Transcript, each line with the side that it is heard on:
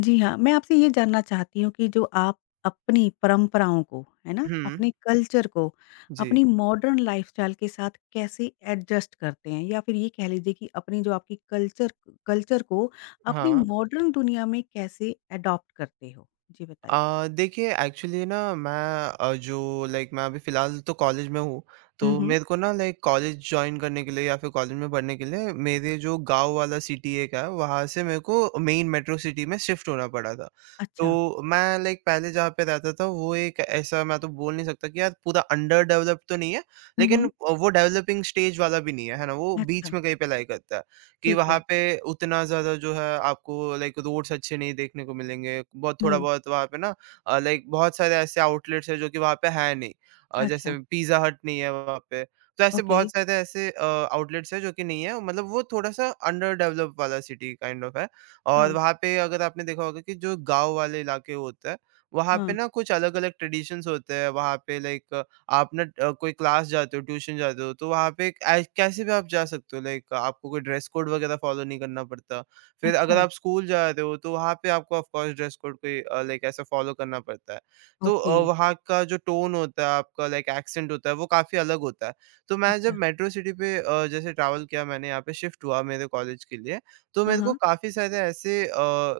left: जी हाँ, मैं आपसे ये जानना चाहती हूँ कि जो आप अपनी परंपराओं को, है ना?
right: हुँ,
left: अपने कल्चर को,
right: जी,
left: अपनी मॉडर्न लाइफ़स्टाइल के साथ कैसे एडजस्ट करते हैं? या फिर ये कह लीजिए कि अपनी जो आपकी कल्चर कल्चर को अपनी
right: हाँ।
left: मॉडर्न दुनिया में कैसे एडॉप्ट करते हो? जी बताइए।
right: देखिए एक्चुअली ना मैं, जो लाइक मैं अभी फ़िलहाल तो कॉलेज में हूँ,
left: हुँ,
right: तो
left: हुँ।
right: मेरे को ना लाइक कॉलेज जॉइन करने के लिए या फिर कॉलेज में पढ़ने के लिए मेरे जो गाँव वाला सिटी एक है, वहाँ से मेरे को मेन मेट्रो सिटी में शिफ्ट होना पड़ा था।
left: अच्छा।
right: तो मैं लाइक पहले जहाँ पे रहता था वो एक ऐसा, मैं तो बोल नहीं सकता कि यार पूरा अंडर डेवलप्ड तो नहीं है,
left: हुँ,
right: लेकिन
left: हुँ।
right: वो डेवलपिंग स्टेज वाला भी नहीं है, है ना? वो
left: अच्छा,
right: बीच में कहीं पे लाई करता है। कि
left: ठीक
right: वहाँ
left: है।
right: पे उतना ज़्यादा जो है आपको लाइक रोड्स अच्छे नहीं देखने को मिलेंगे। बहुत
left: हुँ,
right: थोड़ा-बहुत वहाँ पे ना लाइक बहुत सारे ऐसे आउटलेट्स हैं जो कि वहाँ पे है नहीं।
left: अच्छा,
right: जैसे पिज़्ज़ा हट नहीं है वहाँ पे। तो ऐसे
left: ओके।
right: बहुत सारे ऐसे आउटलेट्स हैं जो कि नहीं है, मतलब वो थोड़ा-सा अंडर डेवलप वाला सिटी काइंड ऑफ है। और
left: हाँ,
right: वहाँ पे अगर आपने देखा होगा कि जो गाँव वाले इलाके होते हैं, वहाँ पे
left: हाँ।
right: ना कुछ अलग-अलग ट्रेडिशंस होते हैं। वहाँ पे लाइक आप ना, कोई क्लास जाते हो, ट्यूशन जाते हो, तो वहाँ पे ऐ कैसे भी आप जा सकते हो, लाइक आपको कोई ड्रेस कोड वगैरह फॉलो नहीं करना पड़ता। फिर अगर
left: अच्छा,
right: आप स्कूल जाते हो, तो वहाँ पे आपको ऑफ कोर्स ड्रेस कोड कोई लाइक ऐसा फॉलो करना पड़ता है। तो
left: ओके।
right: वहाँ का जो टोन होता है, आपका लाइक एक्सेंट होता है, वो काफ़ी अलग होता है। तो मैं जब
left: अच्छा।
right: मेट्रो सिटी पे जैसे ट्रैवल किया मैंने, यहाँ पे शिफ्ट हुआ मेरे कॉलेज के लिए, तो
left: हाँ,
right: मेरे को
left: हाँ।
right: काफ़ी सारे ऐसे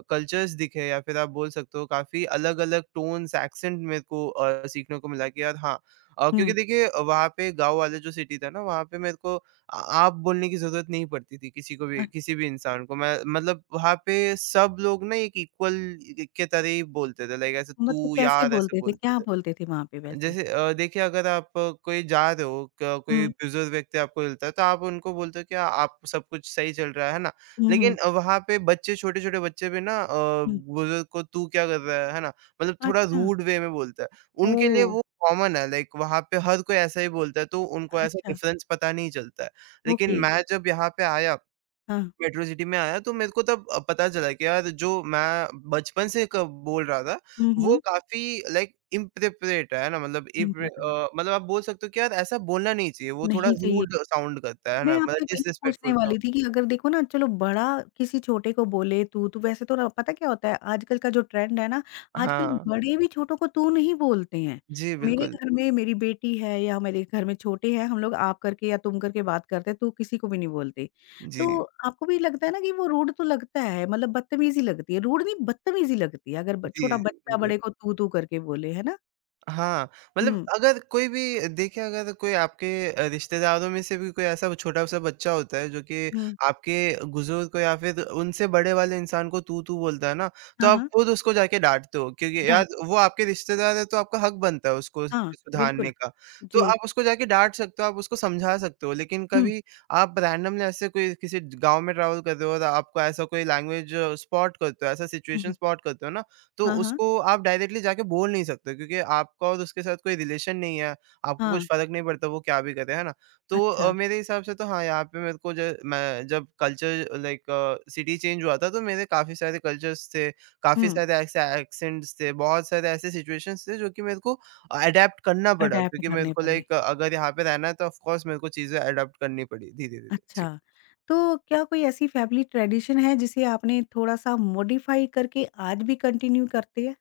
right: कल्चर्स दिखे या फिर आप बोल सकते हो काफ़ी अलग-अलग टोन्स, एक्सेंट मेरे को सीखने को मिला कि यार हाँ, क्योंकि
left: हुँ,
right: देखिए वहाँ पे गाँव वाले जो सिटी था ना वहाँ पे मेरे को आ आप बोलने की ज़रूरत नहीं पड़ती थी किसी को भी
left: अ,
right: किसी भी इंसान को। मैं मतलब वहाँ पे सब लोग ना एक इक्वल के तरह ही बोलते थे, लाइक ऐसे
left: मतलब
right: तू,
left: कैसे
right: यार ऐसे
left: बोलते थे?
right: बोलते
left: क्या
right: थे।
left: बोलते थे वहाँ पे वैसे?
right: जैसे देखिए अगर आप कोई जा रहे हो क कोई
left: हुँ।
right: बुजुर्ग व्यक्ति आपको मिलता है तो आप उनको बोलते हो कि "आ- आप सब कुछ सही चल रहा है ना?"
left: हुँ, हुँ,
right: लेकिन वहाँ पे बच्चे, छोटे-छोटे बच्चे भी ना
left: हुँ।
right: बुजुर्ग को तू क्या कर रहा है ना? मतलब थोड़ा
left: अच्छा,
right: रूड वे में बोलता है। उनके लिए
left: ओह!
right: वो कॉमन है, लाइक वहाँ पे हर कोई ऐसा ही बोलता है तो उनको ऐसा
left: अच्छा,
right: डिफरेंस पता नहीं चलता है।
left: ओके।
right: लेकिन मैं जब यहाँ पे आया,
left: हाँ।
right: मेट्रो सिटी में आया, तो मेरे को तब पता चला कि यार जो मैं बचपन से क बोल रहा था,
left: हुँ,
right: वो
left: हुँ।
right: काफ़ी लाइक इंप्रोप्रिएट है ना, मतलब
left: नीम का पेड़
right: मतलब आप बोल सकते हो कि यार ऐसा बोलना नहीं चाहिए, वो थोड़ा
left: नहीं चाहिए।
right: रूड साउंड करता है
left: मैं
right: ना, मतलब
left: आपसे वही पूछने
right: डिसरिस्पेक्टफुल
left: वाली
right: साउंड।
left: थी कि अगर देखो ना चलो बड़ा किसी छोटे को बोले तू तू वैसे तो पता क्या होता है आजकल का जो ट्रेंड है ना। आजकल
right: हाँ,
left: बड़े भी छोटों को तू नहीं बोलते हैं।
right: जी
left: मेरे
right: बिल्कुल।
left: घर में मेरी बेटी है या मेरे घर में छोटे हैं, हम लोग आप करके या तुम करके बात करते हैं, तू किसी को भी नहीं बोलते। तो
right: जी।
left: आपको भी लगता है ना कि वो रूड तो लगता है, मतलब बदतमीजी लगती है, रूड नहीं बदतमीजी लगती है, अगर
right: जी,
left: छोटा
right: जी,
left: बच्चा
right: बिल्कुल।
left: बड़े को तू तू करके बोले, है ना?
right: हाँ, मतलब
left: हम्म,
right: अगर कोई भी देखिए, अगर कोई आपके रिश्तेदारों में से भी कोई ऐसा छोटा-सा बच्चा होता है जो कि
left: हम्म।
right: आपके बुजुर्ग को या फिर उनसे बड़े वाले इंसान को तू-तू बोलता है ना, तो
left: हाँ,
right: आप
left: हाँ।
right: खुद उसको जाके डाँटते हो क्योंकि यार
left: डांट।
right: वो आपके रिश्तेदार है तो आपका हक बनता है उसको
left: हाँ, बिल्कुल।
right: सुधारने का। तो
left: जी।
right: आप उसको जाके डाँट सकते हो, आप उसको समझा सकते हो, लेकिन
left: हम्म।
right: कभी आप रैंडमली ऐसे कोई किसी गाँव में ट्रैवल कर रहे हो और आपको ऐसा कोई लैंग्वेज स्पॉट करते हो, ऐसा सिचुएशन
left: हम्म,
right: स्पॉट करते हो ना, तो
left: हाँ, हाँ,
right: उसको आप डायरेक्टली जाके बोल नहीं सकते क्योंकि आपका और उसके साथ कोई रिलेशन नहीं है, आपको
left: हाँ,
right: कुछ फ़र्क नहीं पड़ता वो क्या भी करे, है ना? तो
left: अच्छा।
right: मेरे हिसाब से तो हाँ, यहाँ पे मेरे को ज मैं जब कल्चर, लाइक सिटी चेंज हुआ था तो मेरे काफ़ी सारे कल्चर्स थे, काफ़ी
left: हुँ,
right: सारे ऐसे एक्सेंट्स थे, बहुत सारे ऐसे सिचुएशंस थे जो कि मेरे को अडैप्ट करना पड़ा
left: अडैप्ट
right: क्योंकि मेरे
left: करने
right: को
left: पड़े।
right: लाइक अगर यहाँ पे रहना है तो ऑफ कोर्स मेरे को चीज़ें अडैप्ट करनी पड़ी धीरे-धीरे। जी।
left: अच्छा, तो क्या कोई ऐसी फैमिली ट्रेडिशन है जिसे आपने थोड़ा-सा मॉडिफाई करके आज भी कंटिन्यू करते हैं?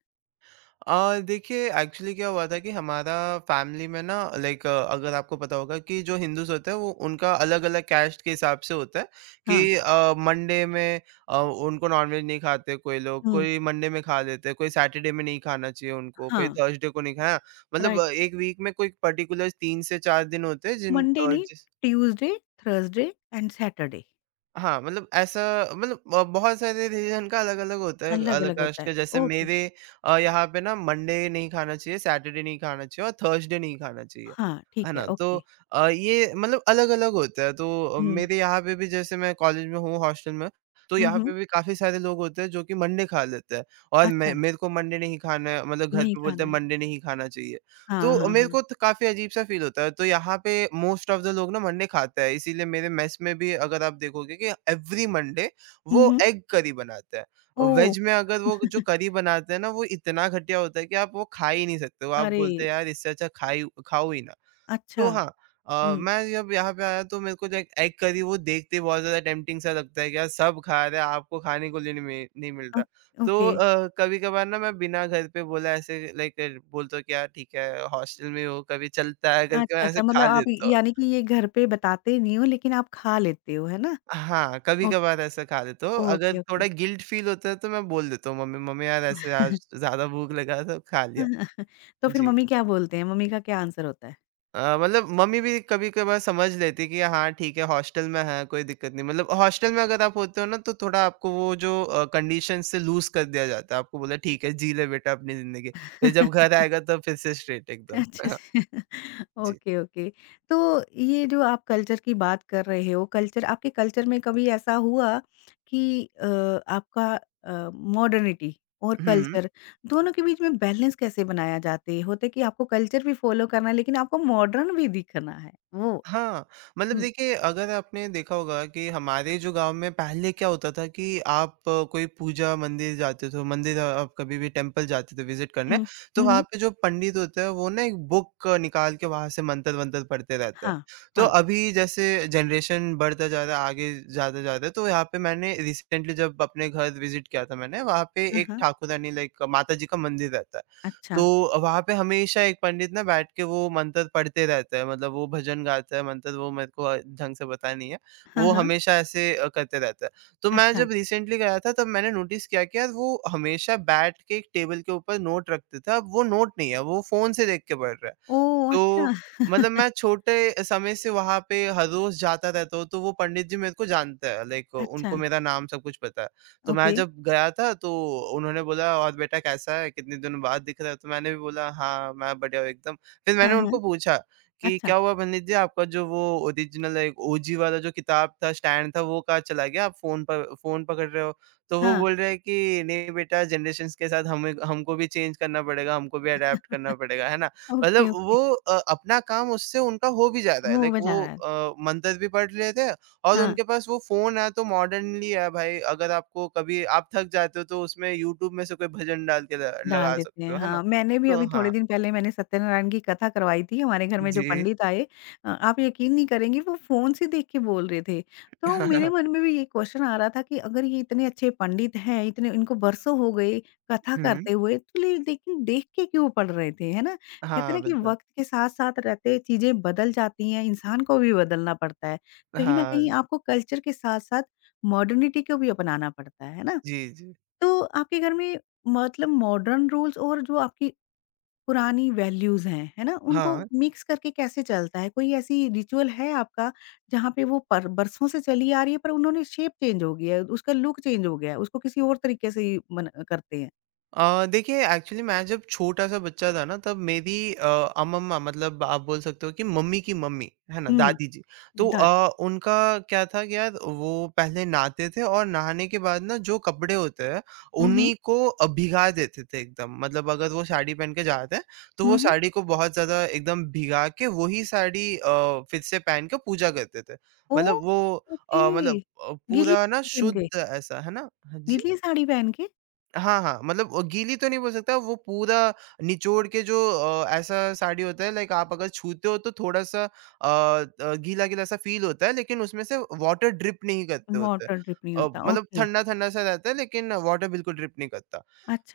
right: देखिए एक्चुअली क्या हुआ था कि हमारा फैमिली में ना, लाइक अगर आपको पता होगा कि जो हिंदूज होते हैं वो उनका अलग-अलग कैस्ट के हिसाब से होता है कि
left: हाँ,
right: मंडे में उनको नॉनवेज नहीं खाते कोई लोग,
left: हुँ,
right: कोई मंडे में खा लेते हैं, कोई सैटरडे में नहीं खाना चाहिए उनको, कोई
left: हाँ,
right: थर्सडे को नहीं खाया, मतलब
left: राइट।
right: एक वीक में कोई पर्टिकुलर 3 से 4 दिन होते हैं जिन
left: मंडे
right: अ,
left: नहीं,
right: जिस
left: ट्यूसडे, थर्सडे एंड सैटरडे।
right: हाँ, मतलब ऐसा, मतलब बहुत सारे रीज़न का अलग-अलग होता है, अलग
left: अलग-अलग होता
right: कास्ट
left: है।
right: का जैसे
left: ओके,
right: मेरे यहाँ पे ना मंडे नहीं खाना चाहिए, सैटरडे नहीं खाना चाहिए और थर्सडे नहीं खाना चाहिए,
left: हाँ,
right: है
left: ठीक है,
right: ना? तो
left: ओके।
right: ये मतलब अलग-अलग होता है, तो
left: हुँ,
right: मेरे यहाँ पे भी जैसे मैं कॉलेज में हूँ, हॉस्टल में, तो
left: हुँ,
right: यहाँ
left: हुँ।
right: पे भी काफ़ी सारे लोग होते हैं जो कि मंडे खा लेते हैं और
left: अच्छा,
right: मैं, मेरे को मंडे नहीं खाना है, मतलब घर
left: नहीं
right: पे बोलते
left: खाना
right: हैं
left: है।
right: मंडे नहीं खाना चाहिए।
left: हाँ,
right: तो
left: हाँ,
right: मेरे
left: हाँ।
right: को तो काफ़ी अजीब सा फ़ील होता है, तो यहाँ पे मोस्ट ऑफ द लोग ना मंडे खाता है, इसीलिए मेरे मेस में भी अगर आप देखोगे कि एवरी मंडे
left: हुँ,
right: वो
left: हुँ।
right: एग करी बनाता है।
left: ओह!
right: वेज में अगर वो जो करी बनाते हैं ना, वो इतना घटिया होता है कि आप वो खा ही नहीं सकते हो। आप
left: अरे!
right: बोलते हैं, "यार, इससे अच्छा खा ही खाओ ही ना।"
left: अच्छा।
right: तो हाँ,
left: हुँ,
right: मैं जब यहाँ पे आया तो मेरे को जो एग करी वो देखते ही बहुत ज़्यादा टेम्प्टिंग सा लगता है कि यार सब खा रहे हैं आपको खाने को लिए नहीं मिल
left: ओ
right: रहा। तो
left: ओके।
right: कभी-कभार ना मैं बिना घर पे बोला ऐसे लाइक बोलता हूँ कि यार ठीक है हॉस्टल में हो कभी चलता है करके मैं
left: अच्छा,
right: ऐसे
left: अच्छा मतलब
right: खा
left: आप
right: लेता हूँ।
left: यानी कि ये घर पे बताते नहीं हो लेकिन आप खा लेते हो, है ना?
right: हाँ,
left: ओ
right: कभी-कभार ऐसा खा लेता हूँ।
left: ओके,
right: अगर
left: ओके।
right: थोड़ा गिल्ट फील होता है तो मैं बोल देता हूँ मम्मी, मम्मी यार ऐसे आज ज़्यादा भूख लगा तो खा लिया।
left: तो फिर
right: जी।
left: मम्मी क्या बोलते हैं? मम्मी का क्या आंसर होता है?
right: मतलब मम्मी भी कभी-कभार समझ लेती है कि हाँ, ठीक है हॉस्टल में है, कोई दिक्कत नहीं। मतलब हॉस्टल में अगर आप होते हो ना तो थोड़ा आपको वो जो कंडीशन से लूज़ कर दिया जाता है। आपको बोला ठीक है जी ले बेटा अपनी ज़िंदगी। फिर जब घर आएगा तब फिर से स्ट्रेट एकदम।
left: अच्छा अच्छा।
right: जी।
left: Okay, okay. तो ये जो आप कल्चर की बात कर रहे हो, कल्चर आपके कल्चर में कभी ऐसा हुआ कि आपका मॉडर्निटी और
right: हुँ, हुँ।
left: कल्चर दोनों के बीच में बैलेंस कैसे बनाया जाते हैं? होता है कि आपको कल्चर भी फ़ॉलो करना है लेकिन आपको मॉडर्न भी दिखना है, वो?
right: हाँ, मतलब
left: हुँ,
right: देखिए अगर आपने देखा होगा कि हमारे जो गाँव में पहले क्या होता था कि आप कोई पूजा मंदिर जाते थे, मंदिर आप कभी भी टेम्पल जाते थे विज़िट करने,
left: हुँ।
right: तो
left: हुँ,
right: वहाँ
left: हुँ।
right: पे जो पंडित होते हैं वो ना एक बुक निकाल के वहाँ से मंत्र-वंत्र पढ़ते रहते हैं।
left: हाँ,
right: तो
left: हाँ।
right: अभी जैसे जनरेशन बढ़ता जा रहा है, आगे ज़्यादा जा रहा है, तो यहाँ पे मैंने रिसेंटली जब अपने घर विज़िट किया था मैंने, वहाँ पे
left: हाँ,
right: एक
left: हाँ।
right: ठाकुरानी लाइक माताजी का मंदिर रहता है।
left: अच्छा।
right: तो वहाँ पे हमेशा एक पंडित ना बैठ के वो मंत्र पढ़ते रहता है, मतलब वो भजन गाता है मंत्र, वो मेरे को ढंग से पता नहीं है।
left: हाँ,
right: वो
left: हाँ।
right: हमेशा ऐसे करते रहता है। तो मैं
left: अच्छा।
right: जब रिसेंटली गया था तब मैंने नोटिस किया कि यार वो हमेशा बैठ के एक टेबल के ऊपर नोट रखते थे, अब वो नोट नहीं है, वो फ़ोन से देख के पढ़ रहा है।
left: ओह! अच्छा।
right: तो मतलब मैं छोटे समय से वहाँ पे हर रोज़ जाता रहता हूँ, तो वो पंडित जी मेरे को जानता है, लाइक
left: अच्छा,
right: उनको मेरा नाम सब कुछ पता है। तो मैं
left: ओके।
right: जब गया था तो उन्होंने बोला, "और बेटा कैसा है? कितने दिनों बाद दिख रहा है?" तो मैंने भी बोला, "हाँ, मैं बढ़िया हूँ एकदम।" फिर
left: हाँ,
right: मैंने
left: हाँ।
right: उनको पूछा कि,
left: अच्छा।
right: "क्या हुआ पंडित जी, आपका जो वो ओरिजिनल एक ओजी वाला जो किताब था, स्टैंड था, वो कहाँ चला गया? आप फ़ोन पकड़ रहे हो?" तो वो
left: हाँ।
right: बोल रहे हैं कि, "नहीं बेटा, जनरेशंस के साथ हमें हमको भी चेंज करना पड़ेगा, हमको भी अडैप्ट करना पड़ेगा, है ना?" मतलब
left: ओके,
right: वो
left: ओके।
right: अपना काम उससे उनका हो भी जाता है,
left: हो,
right: लाइक
left: मज़ा आ
right: वो
left: रहा है।
right: मंत्र भी पढ़ लेते हैं और
left: हाँ।
right: उनके पास वो फ़ोन है तो मॉडर्नली है भाई, अगर आपको कभी आप थक जाते हो तो उसमें यूट्यूब में से कोई भजन डाल के ल
left: डाल
right: लगा
left: देते
right: सकते
left: हैं,
right: हो, है ना?
left: हाँ। मैंने भी
right: तो
left: अभी थोड़े
right: हाँ,
left: दिन पहले मैंने सत्यनारायण की कथा करवाई थी, हमारे घर में जो
right: जी।
left: पंडित आए आप यकीन नहीं करेंगी वो फ़ोन से देख के बोल रहे थे। तो मेरे मन में भी ये क्वेश्चन आ रहा था कि अगर ये इतने अच्छे पंडित हैं, इतने इनको बरसों हो गए कथा
right: हुँ।
left: करते हुए, तो ले लेकिन देख के क्यों पढ़ रहे थे, है ना? कहते हैं
right: हाँ,
left: ना कि
right: बिल्कुल।
left: वक़्त के साथ-साथ रहते चीज़ें बदल जाती हैं, इंसान को भी बदलना पड़ता है। कहीं न कहीं
right: हाँ,
left: आपको कल्चर के साथ-साथ मॉडर्निटी को भी अपनाना पड़ता है ना?
right: जी, जी।
left: तो आपके घर में मतलब मॉडर्न रूल्स और जो आपकी पुरानी वैल्यूज़ हैं, है ना? उनको
right: हाँ।
left: मिक्स करके कैसे चलता है? कोई ऐसी रिचुअल है आपका जहाँ पे वो पर बरसों से चली आ रही है पर उन्होंने शेप चेंज हो गया है, उसका लुक चेंज हो गया है, उसको किसी और तरीके से ही मन करते हैं?
right: देखिए एक्चुअली मैं जब छोटा-सा बच्चा था ना तब मेरी अमम्मा, मतलब आप बोल सकते हो कि मम्मी की मम्मी, है ना?
left: हुँ,
right: दादी जी। तो
left: दादी।
right: उनका क्या था कि यार वो पहले नहाते थे और नहाने के बाद ना जो कपड़े होते हैं
left: हुँ, हुँ।
right: उन्हीं को भिगा देते थे एकदम। मतलब अगर वो साड़ी पहन के जाते हैं तो वो
left: हुँ, हुँ।
right: साड़ी को बहुत ज़्यादा एकदम भिगा के वही साड़ी फिर से पहन के पूजा करते थे।
left: ओह!
right: मतलब वो
left: ओके।
right: मतलब
left: गीली
right: पूरा ना
left: साड़ी पहन के।
right: शुद्ध ऐसा, है ना? हाँ जी।
left: गीली साड़ी पहन के?
right: हाँ, हाँ, मतलब गीली तो नहीं बोल सकता। वो पूरा निचोड़ के, जो ऐसा साड़ी होता है, लाइक आप अगर छूते हो तो थोड़ा-सा गीला-गीला सा फ़ील होता है, लेकिन उसमें से वाटर ड्रिप नहीं करते होते।
left: मॉडर्न ट्रिप नहीं होता,
right: मतलब
left: ओके।
right: ठंडा-ठंडा सा रहता है लेकिन वाटर बिल्कुल ड्रिप नहीं करता।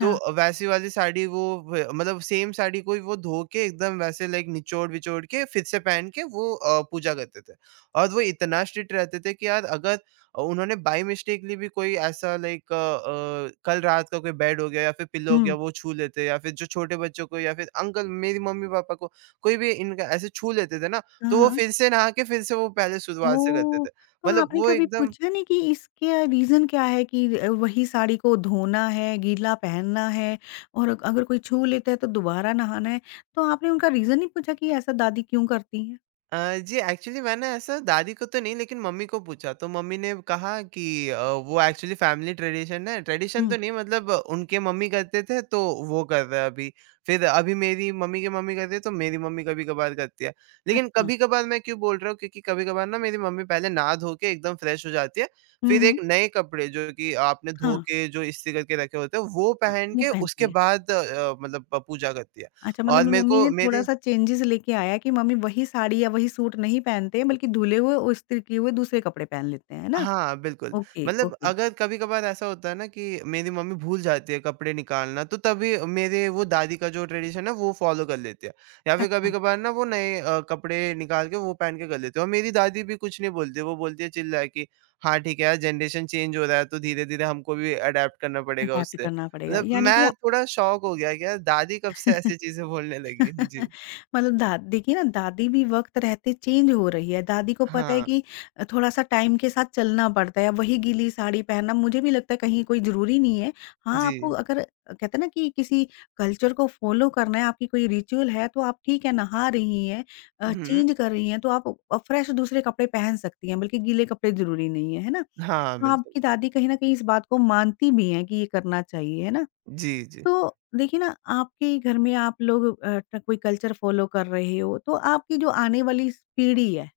right: तो वैसी वाली साड़ी वो व मतलब सेम साड़ी को ही वो धो के एकदम वैसे लाइक निचोड़-विचोड़ के फिर से पहन के वो पूजा करते थे। और वो इतना स्ट्रिक्ट रहते थे कि यार अगर उन्होंने बाय मिस्टेकली भी कोई ऐसा लाइक कल रात का कोई बेड हो गया या फिर पिल्लो हो गया
left: हुँ।
right: वो छू लेते, या फिर जो छोटे बच्चों को या फिर अंकल मेरी मम्मी-पापा को कोई भी इनका ऐसे छू लेते थे ना, तो
left: हाँ,
right: वो
left: हाँ।
right: फिर से नहा के फिर से वो पहले शुरुआत से करते
left: ओह!
right: थे।
left: तो
right: मतलब
left: आपने
right: वो
left: कभी
right: एकदम।
left: पूछा नहीं कि इसका रीज़न क्या है कि वही साड़ी को धोना है, गीला पहनना है और अगर कोई छू लेता है तो दोबारा नहाना है। तो आपने उनका रीज़न नहीं पूछा कि ऐसा दादी क्यों करती हैं?
right: जी एक्चुअली मैंने ऐसा दादी को तो नहीं लेकिन मम्मी को पूछा, तो मम्मी ने कहा कि वो एक्चुअली फैमिली ट्रेडिशन है। ट्रेडिशन
left: हुँ,
right: तो नहीं, मतलब उनके मम्मी करते थे तो वो कर रहे हैं अभी। फिर अभी मेरी मम्मी के मम्मी करते हैं तो मेरी मम्मी कभी कभार करती है। लेकिन
left: अच्छा।
right: कभी कभार मैं क्यों बोल रहा हूँ, क्योंकि कभी कभार ना मेरी मम्मी पहले नहा धो के एकदम फ्रेश हो जाती है,
left: हुँ,
right: फिर एक
left: हुँ।
right: नए कपड़े जो कि आपने धो
left: हाँ,
right: के जो इस्त्री करके रखे होते हैं वो
left: हाँ,
right: पहन
left: वो
right: के
left: पहनती
right: उसके
left: है।
right: बाद मतलब पूजा करती है।
left: अच्छा मतलब
right: और मेरे
left: मम्मी
right: को
left: ने
right: मेरी।
left: थोड़ा-सा चेंजेज़ लेके आया कि मम्मी वही साड़ी या वही सूट नहीं पहनते हैं बल्कि धुले हुए और इस्त्री किए हुए दूसरे कपड़े पहन लेते हैं, है ना?
right: हाँ, बिल्कुल।
left: ओके,
right: मतलब
left: ओके।
right: अगर कभी-कभार ऐसा होता है ना कि मेरी मम्मी भूल जाती है कपड़े निकालना, तो तभी मेरे वो दादी का जो ट्रेडिशन है वो फ़ॉलो कर लेते हैं। या फिर
left: अच्छा,
right: कभी-कभार ना वो नए कपड़े निकाल के वो पहन के कर लेते हैं, और मेरी दादी भी कुछ नहीं बोलती, वो बोलती है चिल्ला के, "हाँ, ठीक है यार, जनरेशन चेंज हो रहा है तो धीरे-धीरे हमको भी अडैप्ट करना पड़ेगा
left: अडैप्ट
right: उससे।"
left: करना पड़ेगा
right: मतलब
left: यानी कि
right: मैं थोड़ा शॉक हो गया कि यार दादी कब से ऐसी चीज़ें बोलने लगी? जी।
left: मतलब दा देखिए ना दादी भी वक़्त रहते चेंज हो रही है। दादी को पता है
right: हाँ,
left: कि थोड़ा-सा टाइम के साथ चलना पड़ता है। वही गीली साड़ी पहनना मुझे भी लगता है कहीं कोई ज़रूरी नहीं है। हाँ, आपको
right: जी।
left: अगर कहते हैं ना कि किसी कल्चर को फ़ॉलो करना है, आपकी कोई रिचुअल है तो आप ठीक है नहा रही हैं,
right: हुँ।
left: चेंज कर रही हैं तो आप फ्रेश दूसरे कपड़े पहन सकती हैं, बल्कि गीले कपड़े ज़रूरी नहीं है, है ना?
right: हाँ,
left: तो
right: बिल्कुल।
left: आपकी दादी कहीं न कहीं इस बात को मानती भी हैं कि ये करना चाहिए, है ना?
right: जी, जी।
left: तो देखिए ना आपके घर में आप लोग कोई कल्चर फॉलो कर रहे हो तो आपकी जो आने वाली इस पीढ़ी है,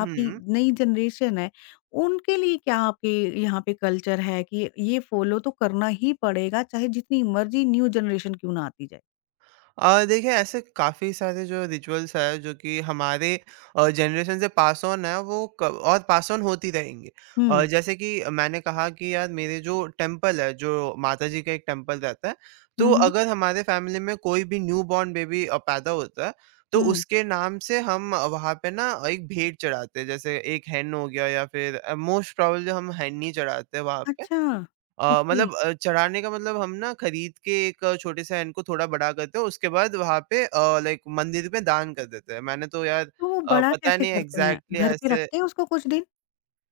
left: आपकी
right: हुँ।
left: नई जनरेशन है, उनके लिए क्या आपके यहाँ पे कल्चर है कि ये फॉलो तो करना ही पड़ेगा चाहे जितनी मर्जी न्यू जनरेशन क्यों ना आती जाए?
right: देखिए, ऐसे काफ़ी सारे जो रिचुअल्स हैं जो कि हमारे जनरेशन से पास ऑन है वो क और पास ऑन होती रहेंगे।
left: हम्म,
right: जैसे कि मैंने कहा कि यार मेरे जो टेम्पल है, जो माता जी का एक टेम्पल रहता है,
left: हम्म।
right: तो
left: हम्म,
right: अगर हमारे फैमिली में कोई भी न्यू बॉर्न बेबी पैदा होता है, तो
left: हम्म,
right: उसके नाम से हम वहाँ पे ना एक भेंट चढ़ाते हैं। जैसे एक हेन हो गया, या फिर मोस्ट प्रोबेबली हम हेन ही चढ़ाते हैं वहाँ पे।
left: अच्छा। ओके,
right: मतलब चढ़ाने का मतलब हम ना खरीद के एक छोटे से हैंड को थोड़ा बड़ा करते हैं, उसके बाद वहाँ पे लाइक मंदिर में दान कर देते हैं। मैंने तो यार
left: तो वो बड़ा
right: पता
left: कैसे
right: नहीं
left: करते हैं,
right: एग्ज़ैक्टली
left: घर पे
right: ऐसे।
left: रखते हैं उसको कुछ दिन?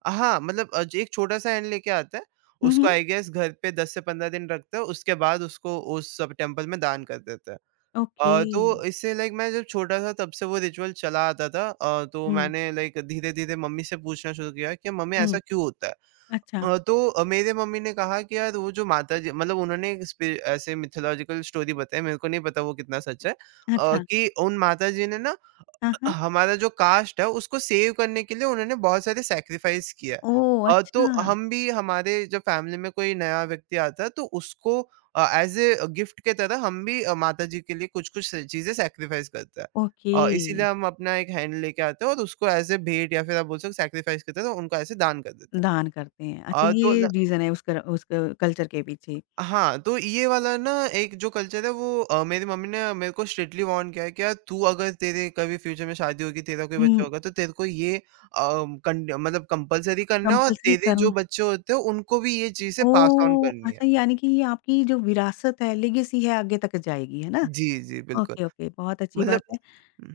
right: हाँ, मतलब अ, ज एक छोटा-सा हैंड लेके आता है,
left: हम्म,
right: उसको आई गेस घर पे 10 से 15 दिन रखते हैं, उसके बाद उसको उस सब टेम्पल में दान कर देते हैं।
left: ओके।
right: तो इससे लाइक मैं जब छोटा था तब से वो रिचुअल चला आता था। तो
left: हम्म,
right: मैंने लाइक धीरे-धीरे मम्मी से पूछना शुरू किया कि मम्मी
left: हम्म,
right: ऐसा क्यों होता है?
left: अच्छा,
right: तो मेरे मम्मी ने कहा कि यार वो जो माता जी, मतलब उन्होंने एक स्पि ऐसे मिथोलॉजिकल स्टोरी बताई, मेरे को नहीं पता वो कितना सच है।
left: अच्छा,
right: कि उन माता जी ने ना
left: हाँ, हाँ,
right: हमारा जो कास्ट है उसको सेव करने के लिए उन्होंने बहुत सारे सैक्रिफाइस किया है।
left: ओ,
right: तो
left: अच्छा,
right: हम भी, हमारे जब फैमिली में कोई नया व्यक्ति आता है तो उसको एज़ अ गिफ्ट के तरह हम भी माता जी के लिए कुछ-कुछ चीज़ें सैक्रिफाइस करते हैं।
left: ओके,
right: इसीलिए हम अपना एक हैंड लेके आते हैं और उसको एज़ अ भेंट या फिर आप बोल सकते हो सैक्रिफाइस की तरह उनको ऐसे दान कर देते हैं।
left: दान करते हैं। अच्छा,
right: अ, तो
left: ये
right: ल
left: रीज़न है उस कर उस क कल्चर के पीछे।
right: हाँ, तो ये वाला ना एक जो कल्चर है वो मेरी मम्मी ने मेरे को स्ट्रिक्टली वार्न किया है कि यार तू अगर तेरे कभी फ्यूचर में शादी होगी, तेरा कोई
left: हुँ।
right: बच्चा होगा, तो तेरे को ये अ, कन मतलब कंपल्सरी करना है और
left: कंपल्सरी
right: तेरे
left: करन
right: जो बच्चे होते हैं उनको भी ये चीज़ें पास ऑन
left: ओह!
right: करनी है।
left: अच्छा यानी कि ये आपकी जो विरासत है, लेगेसी है आगे तक जाएगी, है ना?
right: जी, जी, बिल्कुल।
left: ओके, ओके, बहुत अच्छी बात
right: मतलब।
left: है।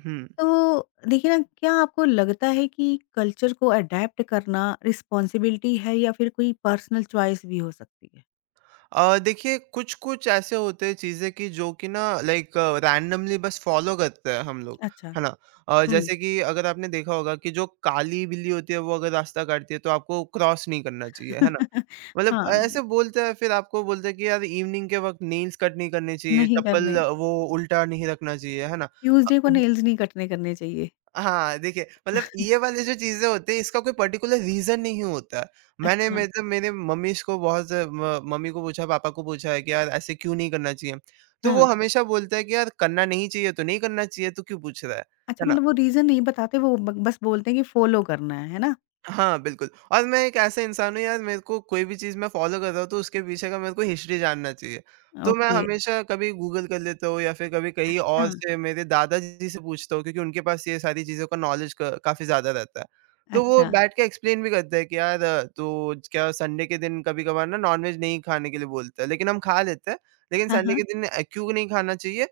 right: हुँ।
left: तो देखिए ना क्या आपको लगता है कि कल्चर को अडैप्ट करना रिस्पॉन्सिबिलिटी है या फिर कोई पर्सनल चॉइस भी हो सकती है?
right: देखिए, कुछ-कुछ ऐसे होते हैं चीज़ें कि जो कि ना लाइक रैंडमली बस फ़ॉलो करते हैं हम लोग,
left: अच्छा,
right: है ना?
left: हुँ।
right: जैसे कि अगर आपने देखा होगा कि जो काली बिल्ली होती है वो अगर रास्ता काटती है तो आपको क्रॉस नहीं करना चाहिए, है ना? मतलब
left: हाँ,
right: ऐसे बोलते हैं, फिर आपको बोलते हैं कि यार इवनिंग के वक़्त नेल्स कट नहीं करने चाहिए,
left: नहीं
right: चप्पल
left: करने,
right: वो उल्टा नहीं रखना चाहिए, है ना?
left: ट्यूसडे को नेल्स नहीं कटने करने चाहिए।
right: हाँ, देखिए, मतलब ये वाली जो चीज़ें होती हैं इसका कोई पर्टिकुलर रीज़न नहीं होता। मैंने,
left: अच्छा,
right: मतलब मेरे मम्मी को बहुत म मम्मी को पूछा, पापा को पूछा है कि यार ऐसे क्यों नहीं करना चाहिए? तो वो
left: हाँ।
right: हमेशा बोलते हैं कि यार करना नहीं चाहिए तो नहीं करना चाहिए, तू क्यों पूछ रहा है?
left: अच्छा
right: है ना?
left: मतलब वो रीज़न नहीं बताते, वो ब बस बोलते हैं कि फ़ॉलो करना है ना?
right: हाँ, बिल्कुल। और मैं एक ऐसा इंसान हूँ यार, मेरे को कोई भी चीज़ मैं फ़ॉलो कर रहा हूँ तो उसके पीछे का मेरे को हिस्ट्री जानना चाहिए। तो मैं
left: ओके,
right: हमेशा कभी गूगल कर लेता हूँ या फिर कभी कहीं
left: अच्छा,
right: और से मेरे दादाजी से पूछता हूँ, क्योंकि उनके पास ये सारी चीज़ों का नॉलेज क काफ़ी ज़्यादा रहता है। तो वो
left: अच्छा।
right: बैठ के एक्सप्लेन भी करते हैं कि यार तो क्या संडे के दिन कभी-कभार ना नॉन-वेज नहीं खाने के लिए बोलते हैं, लेकिन हम खा लेते हैं। लेकिन
left: हाँ,
right: संडे
left: हाँ,
right: के दिन क्यों नहीं खाना चाहिए,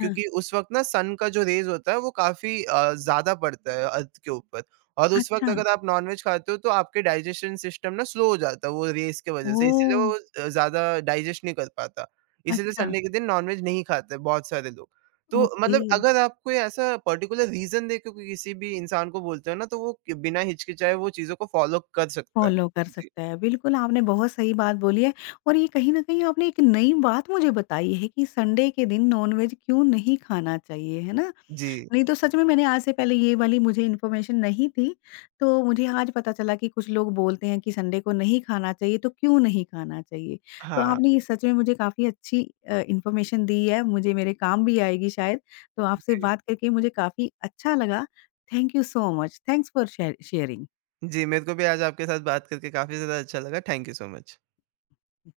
left: हाँ।
right: उस वक़्त ना सन का जो रेज़ होता है वो काफ़ी ज़्यादा पड़ता है अर्थ के ऊपर। और उस
left: अच्छा,
right: वक़्त अगर आप नॉन-वेज खाते हो तो आपके डाइजेशन सिस्टम ना स्लो हो जाता है वो रेस की वज़ह से, इसीलिए
left: ओह!
right: वो ज़्यादा डाइजेस्ट नहीं कर पाता। इसीलिए
left: अच्छा,
right: संडे के दिन नॉन-वेज नहीं खाते बहुत सारे लोग। तो
left: ओके।
right: मतलब अगर आप कोई ऐसा पर्टिकुलर रीज़न देके कोई किसी भी इंसान को बोलते हो ना तो वो बिना हिचकिचाए वो चीज़ों को फ़ॉलो कर सकता है।
left: फ़ॉलो कर
right: जी।
left: सकता है। बिल्कुल, आपने बहुत सही बात बोली है, और ये कहीं न कहीं आपने एक नई बात मुझे बताई है कि संडे के दिन नॉनवेज क्यों नहीं खाना चाहिए, है ना?
right: जी,
left: नहीं तो सच में मैंने आज से पहले ये वाली मुझे इन्फॉर्मेशन नहीं थी, तो मुझे आज पता चला कि कुछ लोग बोलते हैं कि संडे को नहीं खाना चाहिए, तो क्यों नहीं खाना चाहिए? तो
right: हाँ,
left: आपने ये सच में मुझे काफ़ी अच्छी इन्फॉर्मेशन दी है, मुझे मेरे काम भी आएगी शायद। तो आपसे
right: जी।
left: बात करके मुझे काफ़ी अच्छा लगा। Thank you so much. Thanks for sharing.
right: जी, मेरे को भी आज आपके साथ बात करके काफ़ी ज़्यादा अच्छा लगा। Thank you so much.